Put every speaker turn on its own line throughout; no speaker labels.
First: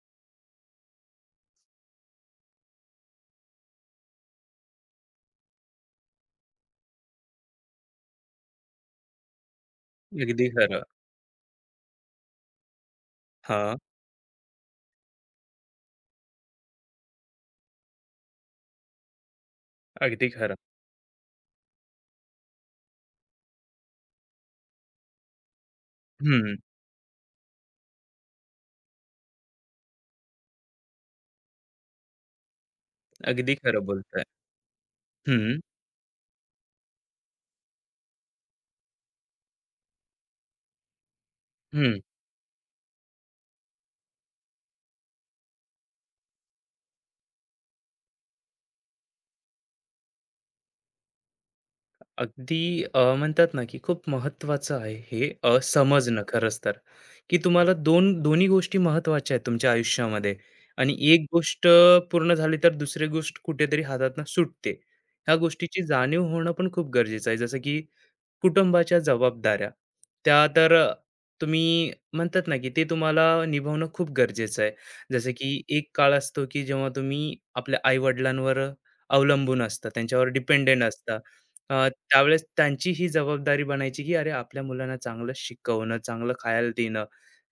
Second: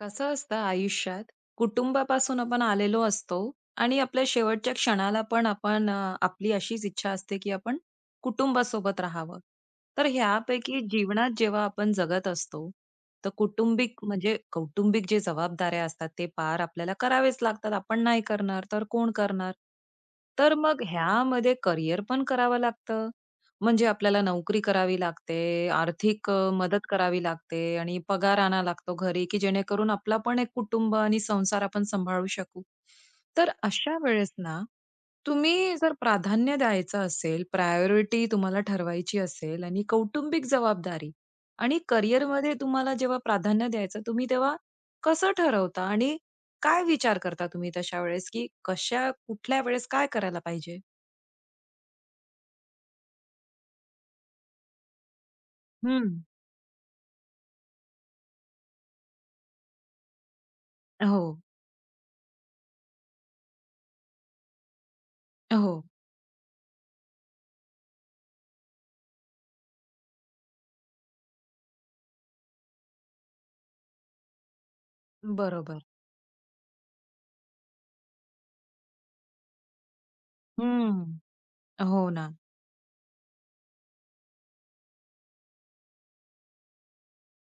कसं असतं आयुष्यात. कुटुंबापासून आपण आलेलो असतो आणि आपल्या शेवटच्या क्षणाला पण आपण आपली अशीच इच्छा असते की आपण कुटुंबासोबत राहावं. तर
अगदी
ह्यापैकी
खरं.
जीवनात जेव्हा आपण जगत असतो, तर
हां,
कुटुंबिक म्हणजे कौटुंबिक जे जबाबदाऱ्या असतात ते पार आपल्याला करावेच लागतात. आपण नाही करणार तर कोण करणार?
अगदी
तर
खरं.
मग ह्यामध्ये करिअर पण करावं लागतं. म्हणजे आपल्याला नोकरी करावी लागते, आर्थिक
हं,
मदत करावी लागते आणि पगार आणा लागतो घरी, की जेणेकरून आपला पण एक कुटुंब आणि संसार आपण सांभाळू शकू. तर
अगदी खरं
अशा
बोलताय.
वेळेस ना,
हं,
तुम्ही जर प्राधान्य द्यायचं असेल, प्रायोरिटी तुम्हाला ठरवायची असेल आणि कौटुंबिक जबाबदारी आणि
हं.
करिअरमध्ये तुम्हाला जेव्हा प्राधान्य द्यायचं, तुम्ही तेव्हा कसं ठरवता आणि काय विचार करता तुम्ही तशा वेळेस, की कशा कुठल्या वेळेस काय करायला पाहिजे?
म्हणतात ना, की खूप महत्त्वाचं आहे हे
हं.
समजणं खरंच तर, की तुम्हाला दोन्ही गोष्टी महत्त्वाच्या आहेत तुमच्या आयुष्यामध्ये आणि
हो,
एक गोष्ट पूर्ण झाली तर दुसरी गोष्ट कुठेतरी हातातनं सुटते. ह्या
हो.
गोष्टीची जाणीव होणं पण खूप गरजेचं आहे. जसं की कुटुंबाच्या जबाबदाऱ्या त्या तर तुम्ही म्हणतात ना की ते तुम्हाला निभावणं खूप गरजेचं आहे जसं की
बरोबर.
एक काळ असतो की जेव्हा तुम्ही आपल्या आई-वडिलांवर अवलंबून असता त्यांच्यावर डिपेंडेंट असता.
हम्म. हो ना.
त्यावेळेस त्यांची ही जबाबदारी बनायची की अरे आपल्या मुलांना चांगलं शिकवणं, चांगलं खायला देणं,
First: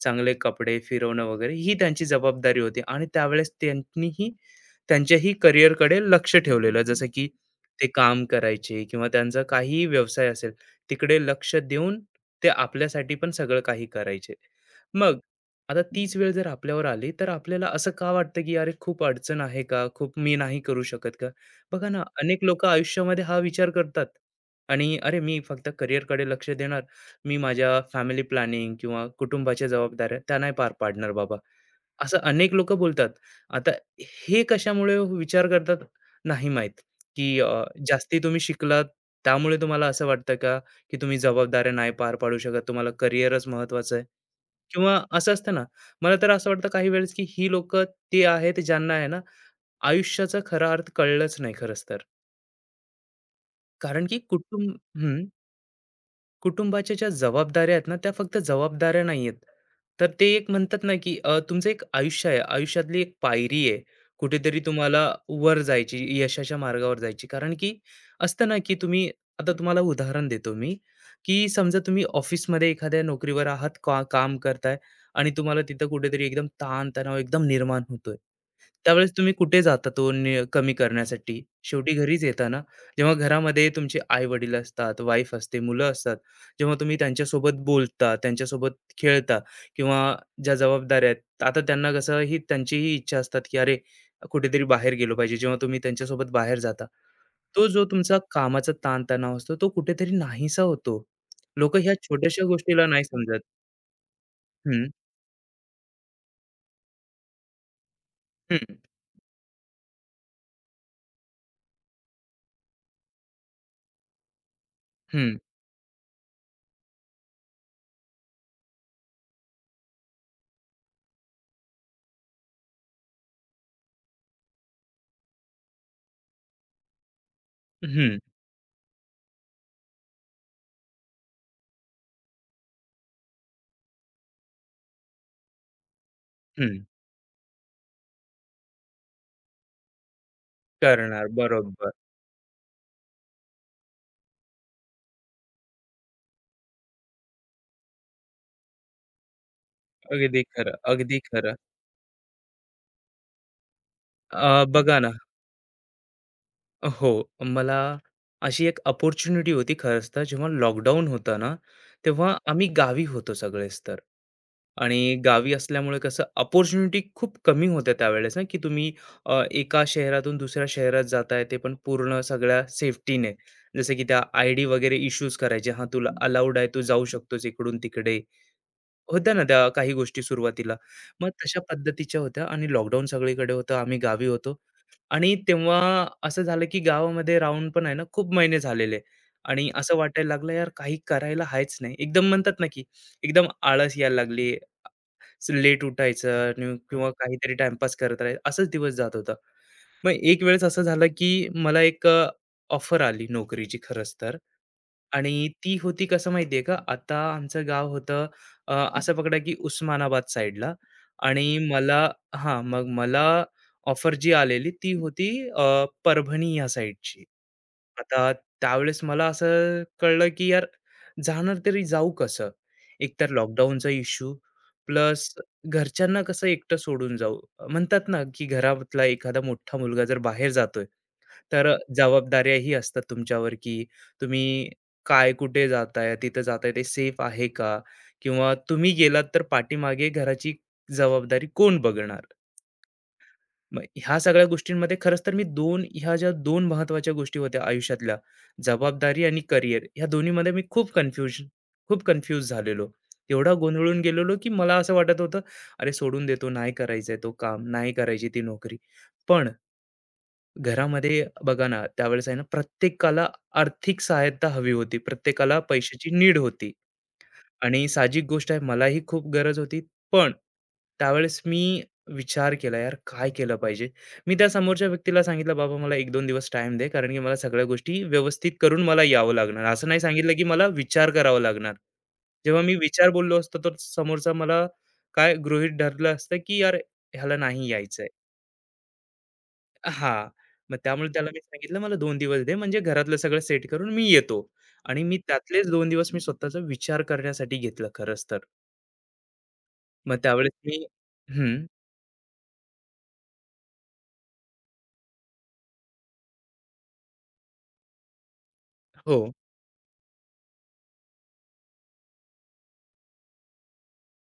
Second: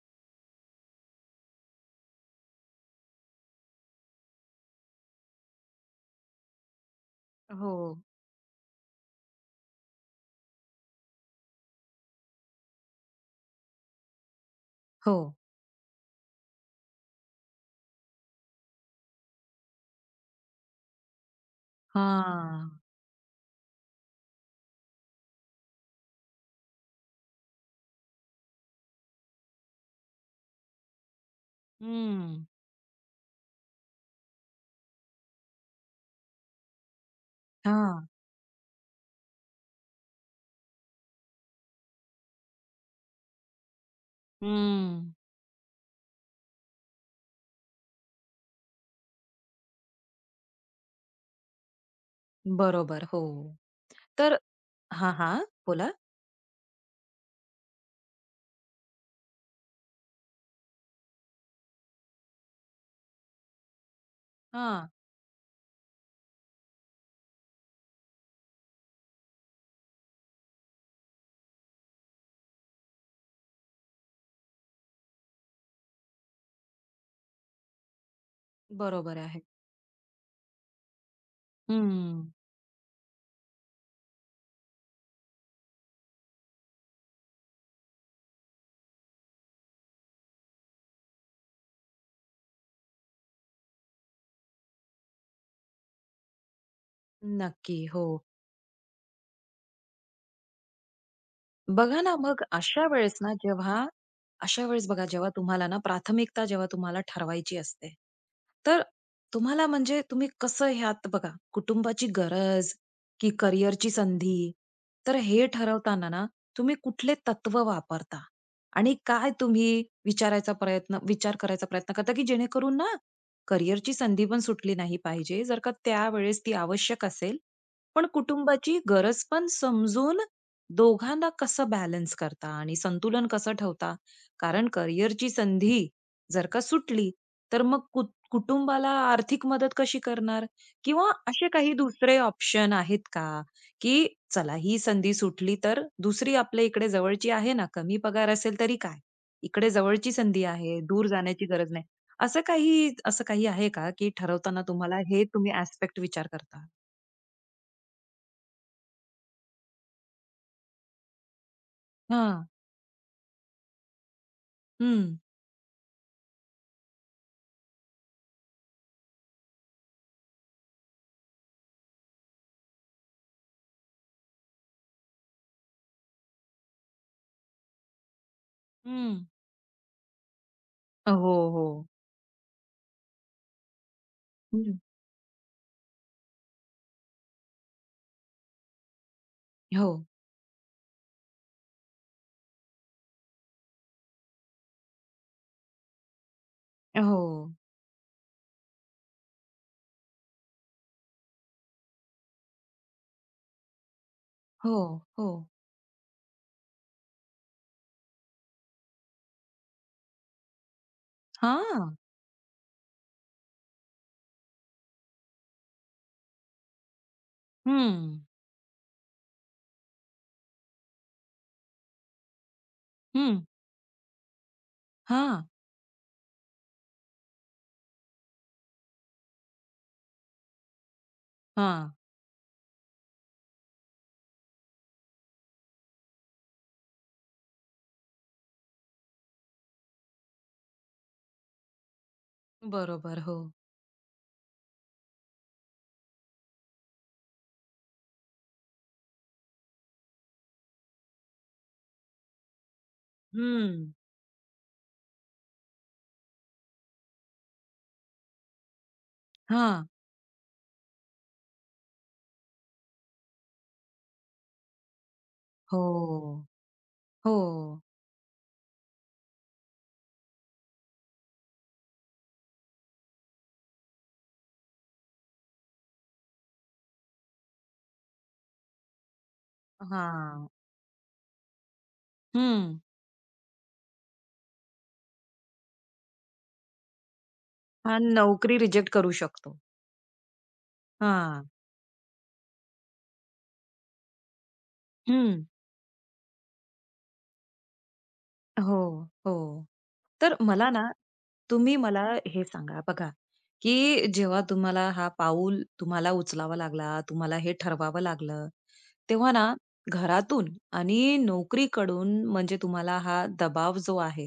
चांगले कपडे, फिरवणं वगैरे ही त्यांची जबाबदारी होती आणि त्यावेळेस त्यांनीही त्यांच्याही करिअरकडे लक्ष ठेवलेलं जसं की
हो.
ते काम करायचे किंवा त्यांचा काहीही व्यवसाय असेल तिकडे लक्ष देऊन ते आपल्यासाठी पण सगळं काही करायचे.
हो.
मग आता तीच वेळ जर आपल्यावर आली, तर आपल्याला असं का वाटतं, की "अरे, खूप अडचण आहे का? खूप मी नाही करू शकत का?" बघा ना, अनेक लोकं
हां.
आयुष्यामध्ये हा विचार करतात आणि "अरे, मी फक्त करिअरकडे लक्ष देणार. मी माझ्या फॅमिली प्लॅनिंग किंवा कुटुंबाच्या जबाबदाऱ्या त्या नाही पार पाडणार बाबा." असं
हं.
अनेक लोकं बोलतात. आता हे कशामुळे विचार करतात नाही माहीत, की
हां.
जास्ती तुम्ही शिकलात त्यामुळे तुम्हाला असं वाटतं का, की तुम्ही जबाबदाऱ्या नाही पार पाडू शकत, तुम्हाला करिअरच महत्त्वाचं आहे? किंवा
हं.
असं असतं ना, मला तर असं वाटतं काही वेळेस, की ही लोकं ते आहेत ज्यांना आहे ना, आयुष्याचा खरा अर्थ कळलाच नाही खरंच तर.
बरोबर. हो.
कारण की
तर
कुटुंब.
हां,
हं.
हां. बोला.
कुटुंबाच्या ज्या जबाबदाऱ्या आहेत ना, त्या फक्त जबाबदाऱ्या नाहीयेत. तर ते एक म्हणतात ना, की तुमचं एक आयुष्य आहे. आयुष्यातली एक पायरी आहे. कुठेतरी
हां.
तुम्हाला वर जायची, यशाच्या मार्गावर जायची. कारण की असतं ना, की तुम्ही आता तुम्हाला उदाहरण देतो मी, की समजा तुम्ही ऑफिसमध्ये एखाद्या नोकरीवर आहात, का काम करताय आणि तुम्हाला तिथं कुठेतरी एकदम ताण एकदम निर्माण होतोय. त्यावेळेस
बरोबर
तुम्ही
आहे.
कुठे जाता तो नि कमी करण्यासाठी? शेवटी घरीच
हं.
येता ना. जेव्हा घरामध्ये तुमचे आई-वडील असतात, वाईफ असते, मुलं असतात. जेव्हा तुम्ही त्यांच्यासोबत बोलता, त्यांच्यासोबत खेळता किंवा ज्या जबाबदाऱ्या आहेत, आता त्यांना कसं ही त्यांचीही इच्छा असतात, की अरे, कुठेतरी बाहेर गेलो पाहिजे. जेव्हा तुम्ही त्यांच्यासोबत बाहेर जाता, तो
नक्की.
जो
हो.
तुमचा कामाचा ताणतणाव असतो, तो कुठेतरी नाहीसा होतो. लोकं ह्या
बघा ना, मग
छोट्याशा गोष्टीला
अशा
नाही
वेळेस ना
समजत.
जेव्हा अशा वेळेस
हं,
बघा जेव्हा तुम्हाला ना प्राथमिकता जेव्हा तुम्हाला ठरवायची असते,
हं,
तर तुम्हाला म्हणजे तुम्ही कसं ह्यात बघा कुटुंबाची गरज की करिअरची संधी, तर
हं,
हे ठरवताना ना तुम्ही कुठले तत्व वापरता? आणि काय तुम्ही विचार करायचा प्रयत्न करता, की जेणेकरून ना करिअरची संधी पण सुटली नाही पाहिजे, जर का त्यावेळेस ती आवश्यक असेल, पण
हं,
कुटुंबाची गरज पण समजून दोघांना कसं बॅलन्स करता आणि संतुलन कसं ठेवता? कारण करिअरची संधी जर का
हं.
सुटली, तर मग कुटुंबाला आर्थिक मदत कशी करणार? किंवा
करणार.
असे काही
बरोबर.
दुसरे ऑप्शन आहेत का, की चला ही संधी सुटली, तर दुसरी आपल्या इकडे जवळची आहे ना, कमी पगार असेल तरी काय? इकडे जवळची
अगदी
संधी
खरं,
आहे, दूर
अगदी
जाण्याची
खरं.
गरज नाही. असं काही आहे का, की ठरवताना तुम्हाला
बघा ना.
हे तुम्ही ॲस्पेक्ट विचार करता?
हो, मला अशी एक अपॉर्च्युनिटी होती खरंच तर जेव्हा लॉकडाऊन होतं ना, तेव्हा
हां.
आम्ही गावी होतो सगळेच तर. आणि
हं.
गावी असल्यामुळे कसं अपॉर्च्युनिटी खूप कमी होत्या त्यावेळेस ना, की तुम्ही एका शहरातून दुसऱ्या शहरात जाताय ते पण पूर्ण सगळ्या सेफ्टीने. जसं की त्या आय-डी वगैरे इश्यूज करायचे. हां, तुला अलाउड आहे, तू जाऊ शकतोस इकडून तिकडे.
हं.
होत्या ना त्या काही गोष्टी सुरुवातीला. मग
हो,
तशा
हो.
पद्धतीच्या होत्या आणि लॉकडाऊन सगळीकडे होतं. आम्ही गावी होतो आणि तेव्हा असं झालं, की गावामध्ये राहून पण आहे ना खूप महिने झालेले आणि
हो,
असं वाटायला लागलं, यार काही करायला आहेच नाही. एकदम म्हणतात ना, की एकदम आळस यायला लागली. लेट उठायचं आणि किंवा
हो,
काहीतरी टाईमपास करत राहायचं. असाच दिवस जात होता. मग एक वेळेस असं झालं, की मला एक ऑफर आली नोकरीची खरंच तर.
हो, हो.
आणि ती होती कसं माहितीये का, आता आमचं गाव होतं अ, असं पकडा की उस्मानाबाद साइडला आणि
हां.
मला हां, मग मला ऑफर जी आलेली ती होती परभणी या साइडची.
हं,
आता त्यावेळेस मला असं कळलं की यार जाणार तरी जाऊ कसं? एकतर
हं.
लॉकडाऊनचा इश्यू प्लस
हां,
घरच्यांना कसं एकटं सोडून जाऊ? म्हणतात ना की घरातला एखादा मोठा मुलगा जर बाहेर जातोय, तर
हां.
जबाबदाऱ्याही असतात तुमच्यावर की तुम्ही काय, कुठे जाताय, तिथं जाताय ते सेफ आहे का? किंवा तुम्ही गेलात तर पाठीमागे घराची जबाबदारी कोण बघणार?
बरोबर. हो.
मग ह्या सगळ्या गोष्टींमध्ये खरंच तर मी ह्या ज्या दोन महत्त्वाच्या गोष्टी होत्या आयुष्यातल्या, जबाबदारी आणि करियर ह्या दोन्हीमध्ये मी खूप कन्फ्यूज झालेलो. एवढा
हं.
गोंधळून गेलेलो, की मला असं वाटत होतं, "अरे सोडून देतो, नाही करायचंय तो काम, नाही करायची ती नोकरी." पण
हां.
घरामध्ये बघा ना, त्यावेळेस आहे ना, प्रत्येकाला आर्थिक सहायता हवी होती. प्रत्येकाला पैशाची नीड
हो,
होती.
हो.
आणि साहजिक गोष्ट आहे मलाही खूप गरज होती. पण त्यावेळेस मी विचार केला, यार काय केलं पाहिजे? मी त्या समोरच्या व्यक्तीला सांगितलं, "बाबा मला एक दोन दिवस टाईम दे, कारण की मला सगळ्या गोष्टी व्यवस्थित करून मला यावं लागणार." असं नाही सांगितलं, की
हां.
मला विचार करावा लागणार. जेव्हा मी
हं.
विचार बोललो असतो, तर समोरचा मला काय गृहीत धरलं असतं, की यार ह्याला नाही यायचंय.
आणि नोकरी रिजेक्ट करू शकतो.
हां, मग त्यामुळे त्याला मी
हां.
सांगितलं, "मला 2 दिवस दे, म्हणजे घरातलं सगळं सेट करून मी येतो." आणि मी
हं.
त्यातलेच 2 दिवस मी स्वतःचा विचार करण्यासाठी घेतलं खरंच तर.
हो, हो.
मग
तर
त्यावेळेस
मला
मी
ना,
हं,
तुम्ही मला हे सांगा बघा, की जेव्हा तुम्हाला हा पाऊल तुम्हाला उचलावा लागला, तुम्हाला हे ठरवावं लागलं,
हो,
तेव्हा ना घरातून आणि नोकरीकडून म्हणजे तुम्हाला हा दबाव जो आहे,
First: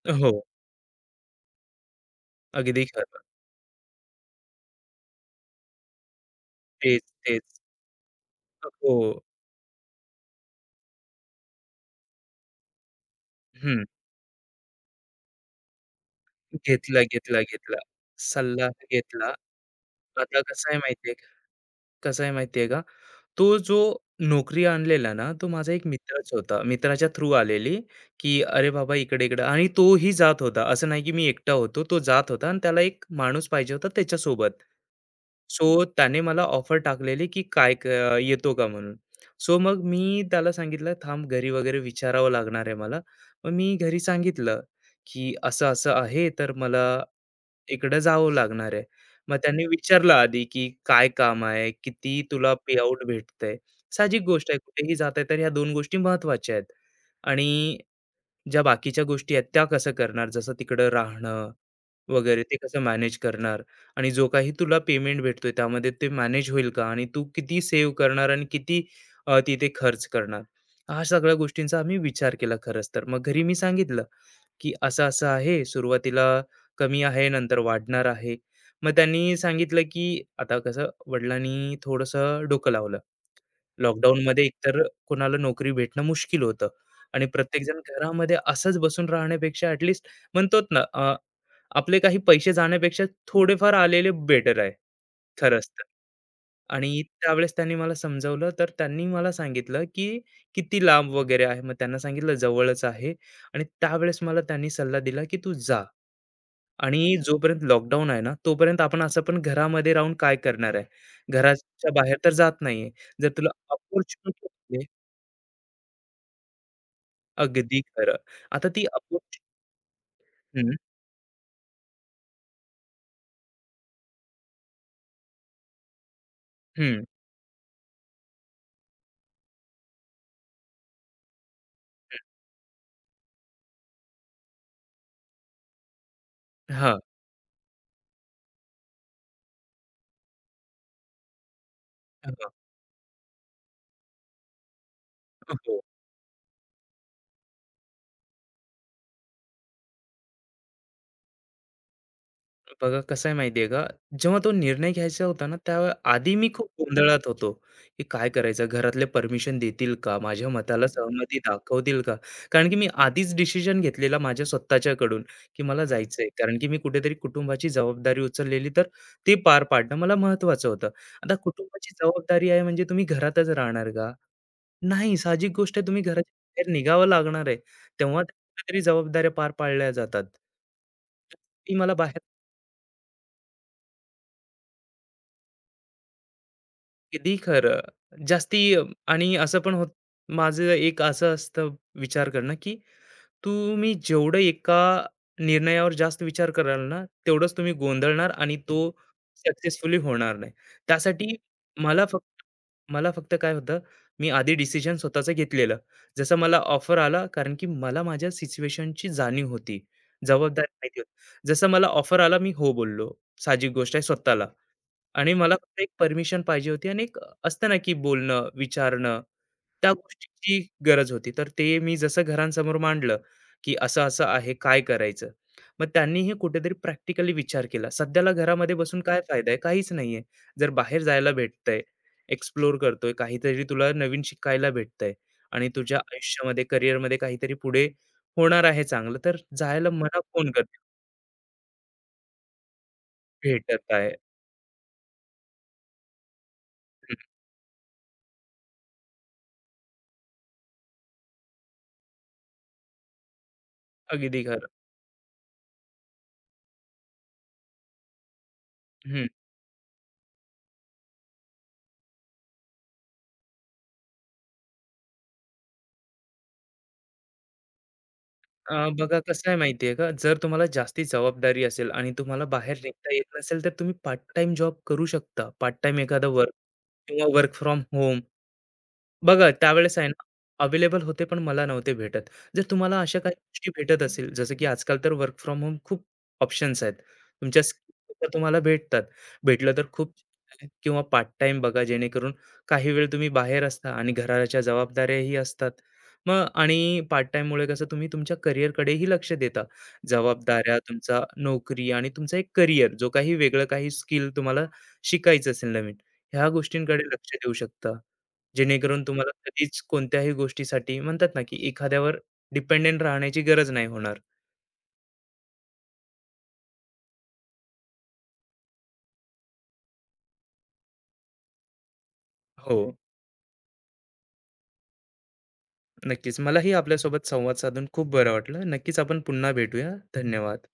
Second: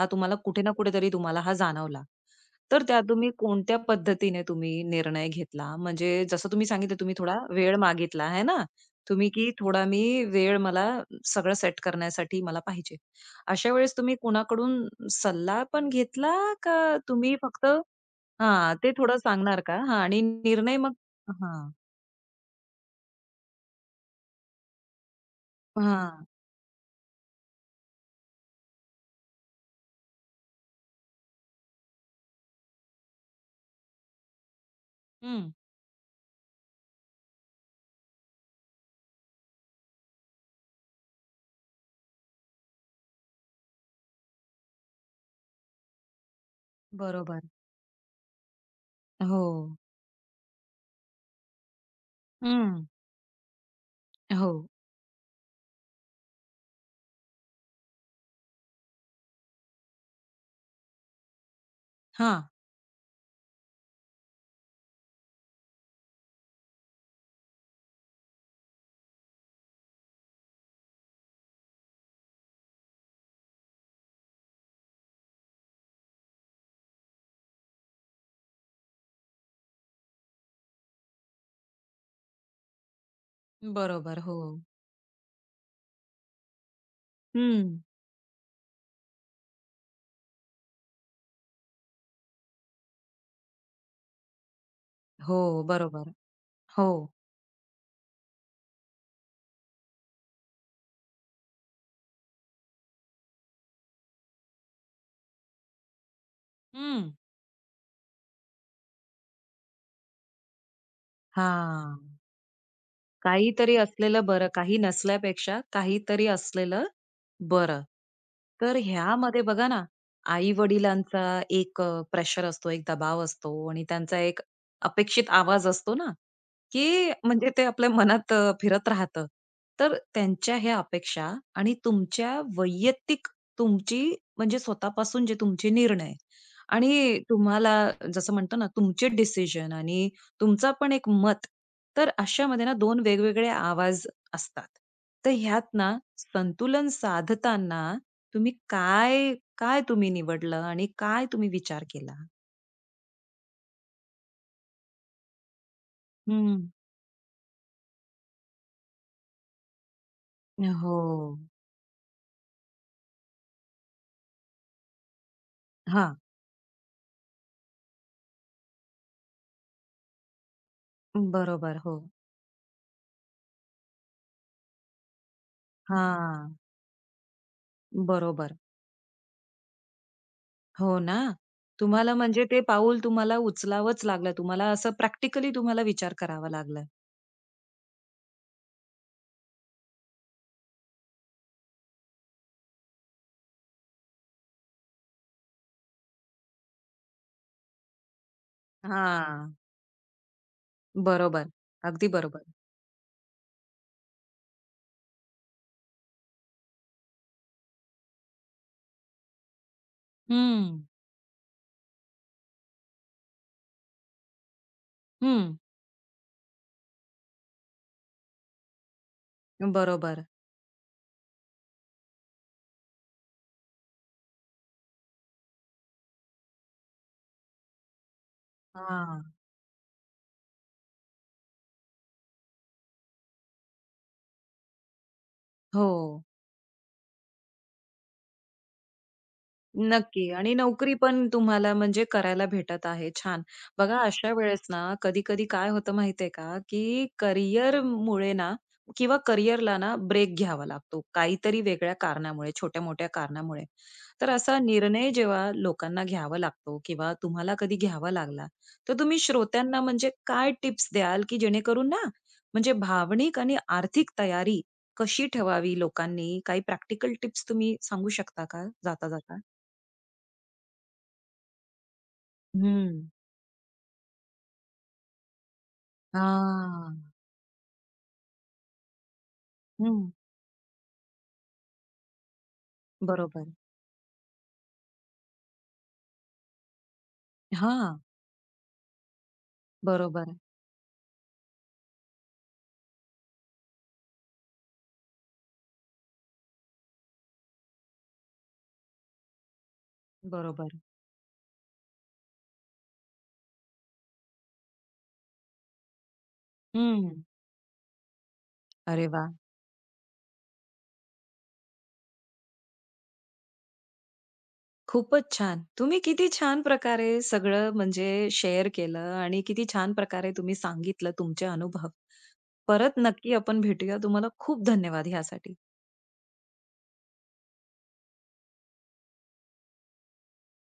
हा तुम्हाला
हो.
कुठे ना कुठेतरी तुम्हाला हा जाणवला. तर
अगदी
त्यात
खरं.
तुम्ही कोणत्या पद्धतीने तुम्ही निर्णय घेतला? म्हणजे जसं तुम्ही सांगितलं
तेच,
तुम्ही थोडा
तेच.
वेळ मागितला, है ना?
हो.
तुम्ही की थोडा मी वेळ मला सगळं सेट करण्यासाठी मला पाहिजे. अशा
हं.
वेळेस तुम्ही कुणाकडून सल्ला पण घेतला का
घेतला,
तुम्ही
घेतला,
फक्त
घेतला. सल्ला
हां, ते थोडं
घेतला.
सांगणार का? हां आणि
आता कसं
निर्णय
आहे
मग
माहिती
हां,
कसं आहे माहिती का? तो जो नोकरी आणलेला ना, तो माझा एक
हां.
मित्रच होता. मित्राच्या थ्रू आलेली, की "अरे बाबा, इकडे-इकडे" आणि तोही जात होता. असं नाही की मी एकटा होतो. तो जात होता आणि त्याला एक माणूस पाहिजे होता त्याच्यासोबत.
हं.
सो त्याने मला ऑफर टाकलेली, की "काय क येतो का?" म्हणून. सो मग मी त्याला सांगितलं, "थांब, घरी वगैरे विचारावं लागणार आहे मला." मग मी घरी सांगितलं, की "असं-असं आहे, तर मला"
बरोबर.
इकडं जावं लागणार आहे. मग
हो.
त्यांनी विचारलं आधी, की "काय काम आहे? किती तुला
हं.
पे-आउट भेटतंय?" साहजिक गोष्ट
हो.
आहे, कुठेही जात आहे, तर ह्या दोन गोष्टी महत्त्वाच्या आहेत. आणि ज्या बाकीच्या गोष्टी आहेत, त्या कसं करणार? जसं तिकडं राहणं वगैरे,
हां.
ते कसं मॅनेज करणार? आणि जो काही तुला पेमेंट भेटतोय, त्यामध्ये ते मॅनेज होईल का? आणि तू किती सेव्ह करणार आणि किती तिथे खर्च करणार? ह्या सगळ्या गोष्टींचा आम्ही विचार केला खरंच तर. मग घरी मी सांगितलं. की असं-असं आहे, सुरुवातीला कमी आहे, नंतर वाढणार आहे. मग त्यांनी सांगितलं की आता कसं वडिलांनी थोडंसं डोकं लावलं.
बरोबर. हो.
लॉकडाऊनमध्ये एकतर कोणाला नोकरी भेटणं मुश्किल होतं आणि प्रत्येकजण
हं.
घरामध्ये असंच बसून राहण्यापेक्षा ॲटलीस्ट म्हणतोत ना, आपले काही पैसे जाण्यापेक्षा थोडेफार आलेले बेटर आहे.
हो.
खरंच
बरोबर. हो.
आणि त्यावेळेस त्यांनी मला समजावलं, तर त्यांनी मला सांगितलं, की किती लांब वगैरे आहे. मग त्यांना सांगितलं जवळच आहे आणि त्यावेळेस मला त्यांनी सल्ला दिला, की "तू जा आणि
हं.
जोपर्यंत लॉकडाऊन आहे ना, तोपर्यंत आपण असं पण घरामध्ये राहून काय करणार आहे? घराच्या
हां.
बाहेर तर जात नाहीये. जर तुला
काहीतरी असलेलं
अपॉर्च्युनिटी
बरं, काही नसल्यापेक्षा काहीतरी असलेलं
अगदी
बरं.
खरं. आता
तर
ती अपॉर्च्युनिटी
ह्यामध्ये बघा ना,
हं,
आई-वडिलांचा एक प्रेशर असतो, एक दबाव असतो आणि त्यांचा एक अपेक्षित आवाज असतो ना,
हं.
की म्हणजे ते आपल्या मनात फिरत राहतं. तर त्यांच्या ह्या अपेक्षा आणि तुमच्या वैयक्तिक तुमची म्हणजे स्वतःपासून जे तुमचे निर्णय आणि तुम्हाला जसं म्हणतो ना, तुमचे डिसिजन आणि तुमचा पण एक मत. तर अशामध्ये ना दोन वेगवेगळे आवाज असतात. तर ह्यात
हो.
ना संतुलन साधताना तुम्ही काय, काय तुम्ही निवडलं आणि काय तुम्ही विचार केला?
बघा कसं आहे माहिती आहे का, जेव्हा तो निर्णय घ्यायचा होता ना, त्या आधी मी
हं.
खूप गोंधळात होतो, की काय करायचं? घरातले परमिशन देतील का? माझ्या मताला
हो.
सहमती दाखवतील का? कारण की मी आधीच डिसिजन घेतलेला माझ्या स्वतःच्याकडून, की मला
हां.
जायचं कारण की मी कुठेतरी कुटुंबाची जबाबदारी उचललेली, तर ती पार पाडणं मला महत्त्वाचं होतं. आता
बरोबर.
कुटुंबाची
हो.
जबाबदारी आहे म्हणजे तुम्ही घरातच राहणार का? नाही, साहजिक गोष्ट आहे तुम्ही घराच्या
हां.
बाहेर निघावं लागणार आहे. तेव्हा
बरोबर.
कुठेतरी जबाबदाऱ्या पार पाडल्या जातात.
हो ना.
ती मला
तुम्हाला
बाहेर
म्हणजे ते पाऊल तुम्हाला उचलावंच लागलं. तुम्हाला असं प्रॅक्टिकली तुम्हाला विचार करावा लागला.
अगदी खरं. जास्ती आणि असं पण होत माझं एक असं असतं विचार करणं, की तुम्ही जेवढं एका निर्णयावर जास्त विचार कराल ना, तेवढंच तुम्ही गोंधळणार आणि तो
हां.
सक्सेसफुली होणार नाही. त्यासाठी
बरोबर.
मला
अगदी बरोबर.
फक्त मला फक्त काय होतं, मी आधी डिसिजन स्वतःचं घेतलेलं. जसं मला ऑफर आला कारण की मला माझ्या सिच्युएशनची जाणीव होती. जबाबदारी
हं.
माहिती होती. जसं मला ऑफर आला, मी हो बोललो. साहजिक गोष्ट आहे स्वतःला. आणि
हं.
मला फक्त एक परमिशन पाहिजे होती आणि एक असतं ना, की बोलणं, विचारणं, त्या
बरोबर.
गोष्टीची गरज होती. तर ते मी जसं घरांसमोर मांडलं, की असं-असं आहे, काय करायचं? मग त्यांनीही कुठेतरी प्रॅक्टिकली विचार केला. सध्याला घरामध्ये बसून काय
हां.
फायदा आहे? काहीच नाहीये. जर बाहेर जायला भेटतंय, एक्सप्लोर करतोय, काहीतरी तुला नवीन शिकायला भेटतंय आणि
हो.
तुझ्या आयुष्यामध्ये, करिअरमध्ये काहीतरी पुढे होणार आहे चांगलं, तर जायला मना
नक्की
कोण
आणि
करतं?
नोकरी पण तुम्हाला म्हणजे करायला भेटत आहे. छान.
भेटत
बघा
आहे.
अशा वेळेस ना, कधी-कधी काय होतं माहितीये का, की
हं,
करिअर मुळे ना किंवा करिअरला ना ब्रेक घ्यावा लागतो. काहीतरी वेगळ्या कारणामुळे, छोट्या-मोठ्या कारणामुळे. तर
अगदी
असा
खरं.
निर्णय जेव्हा लोकांना घ्यावा लागतो किंवा तुम्हाला कधी घ्यावा लागला, तर तुम्ही
हं.
श्रोत्यांना म्हणजे काय टिप्स द्याल, की जेणेकरून ना म्हणजे भावनिक आणि आर्थिक तयारी कशी ठेवावी लोकांनी? काही प्रॅक्टिकल टिप्स तुम्ही सांगू शकता का
अ, बघा
जाता-जाता?
कसं आहे माहिती का, जर तुम्हाला जास्ती जबाबदारी असेल आणि तुम्हाला बाहेर
हं.
निघता येत नसेल, तर तुम्ही पार्ट टाइम जॉब करू शकता. पार्ट टाईम एखादा वर्क
हां.
किंवा वर्क फ्रॉम होम बघा त्यावेळेस आहे
हं.
ना, अवेलेबल होते पण मला नव्हते भेटत. जर तुम्हाला अशा काही
बरोबर.
गोष्टी भेटत असेल, जसं की आजकाल तर वर्क फ्रॉम होम खूप ऑप्शन्स आहेत. तुमच्या
हां.
स्किलनुसार तुम्हाला भेटतात. भेटलं तर खूप
बरोबर,
छान आहे. किंवा पार्ट टाईम बघा जेणेकरून काही वेळ तुम्ही बाहेर असता आणि घराच्या जबाबदाऱ्याही असतात. मग आणि पार्ट टाईममुळे कसं तुम्ही तुमच्या करिअरकडेही लक्ष देता.
बरोबर.
जबाबदाऱ्या, तुमचा नोकरी आणि तुमचा एक करिअर जो काही वेगळं काही स्किल तुम्हाला शिकायचं असेल नवीन, ह्या गोष्टींकडे
हं.
लक्ष देऊ शकता. जेणेकरून
अरे
तुम्हाला
वाह!
कधीच कोणत्याही गोष्टीसाठी म्हणतात ना, की एखाद्यावर डिपेंडेंट राहण्याची गरज नाही होणार.
खूपच छान. तुम्ही किती छान प्रकारे सगळं म्हणजे शेअर केलं आणि किती छान प्रकारे तुम्ही सांगितलं तुमचे अनुभव.
हो,
परत नक्की आपण भेटूया. तुम्हाला खूप धन्यवाद ह्यासाठी.
नक्कीच. मलाही आपल्यासोबत संवाद साधून खूप बरं वाटलं. नक्कीच आपण पुन्हा भेटूया. धन्यवाद.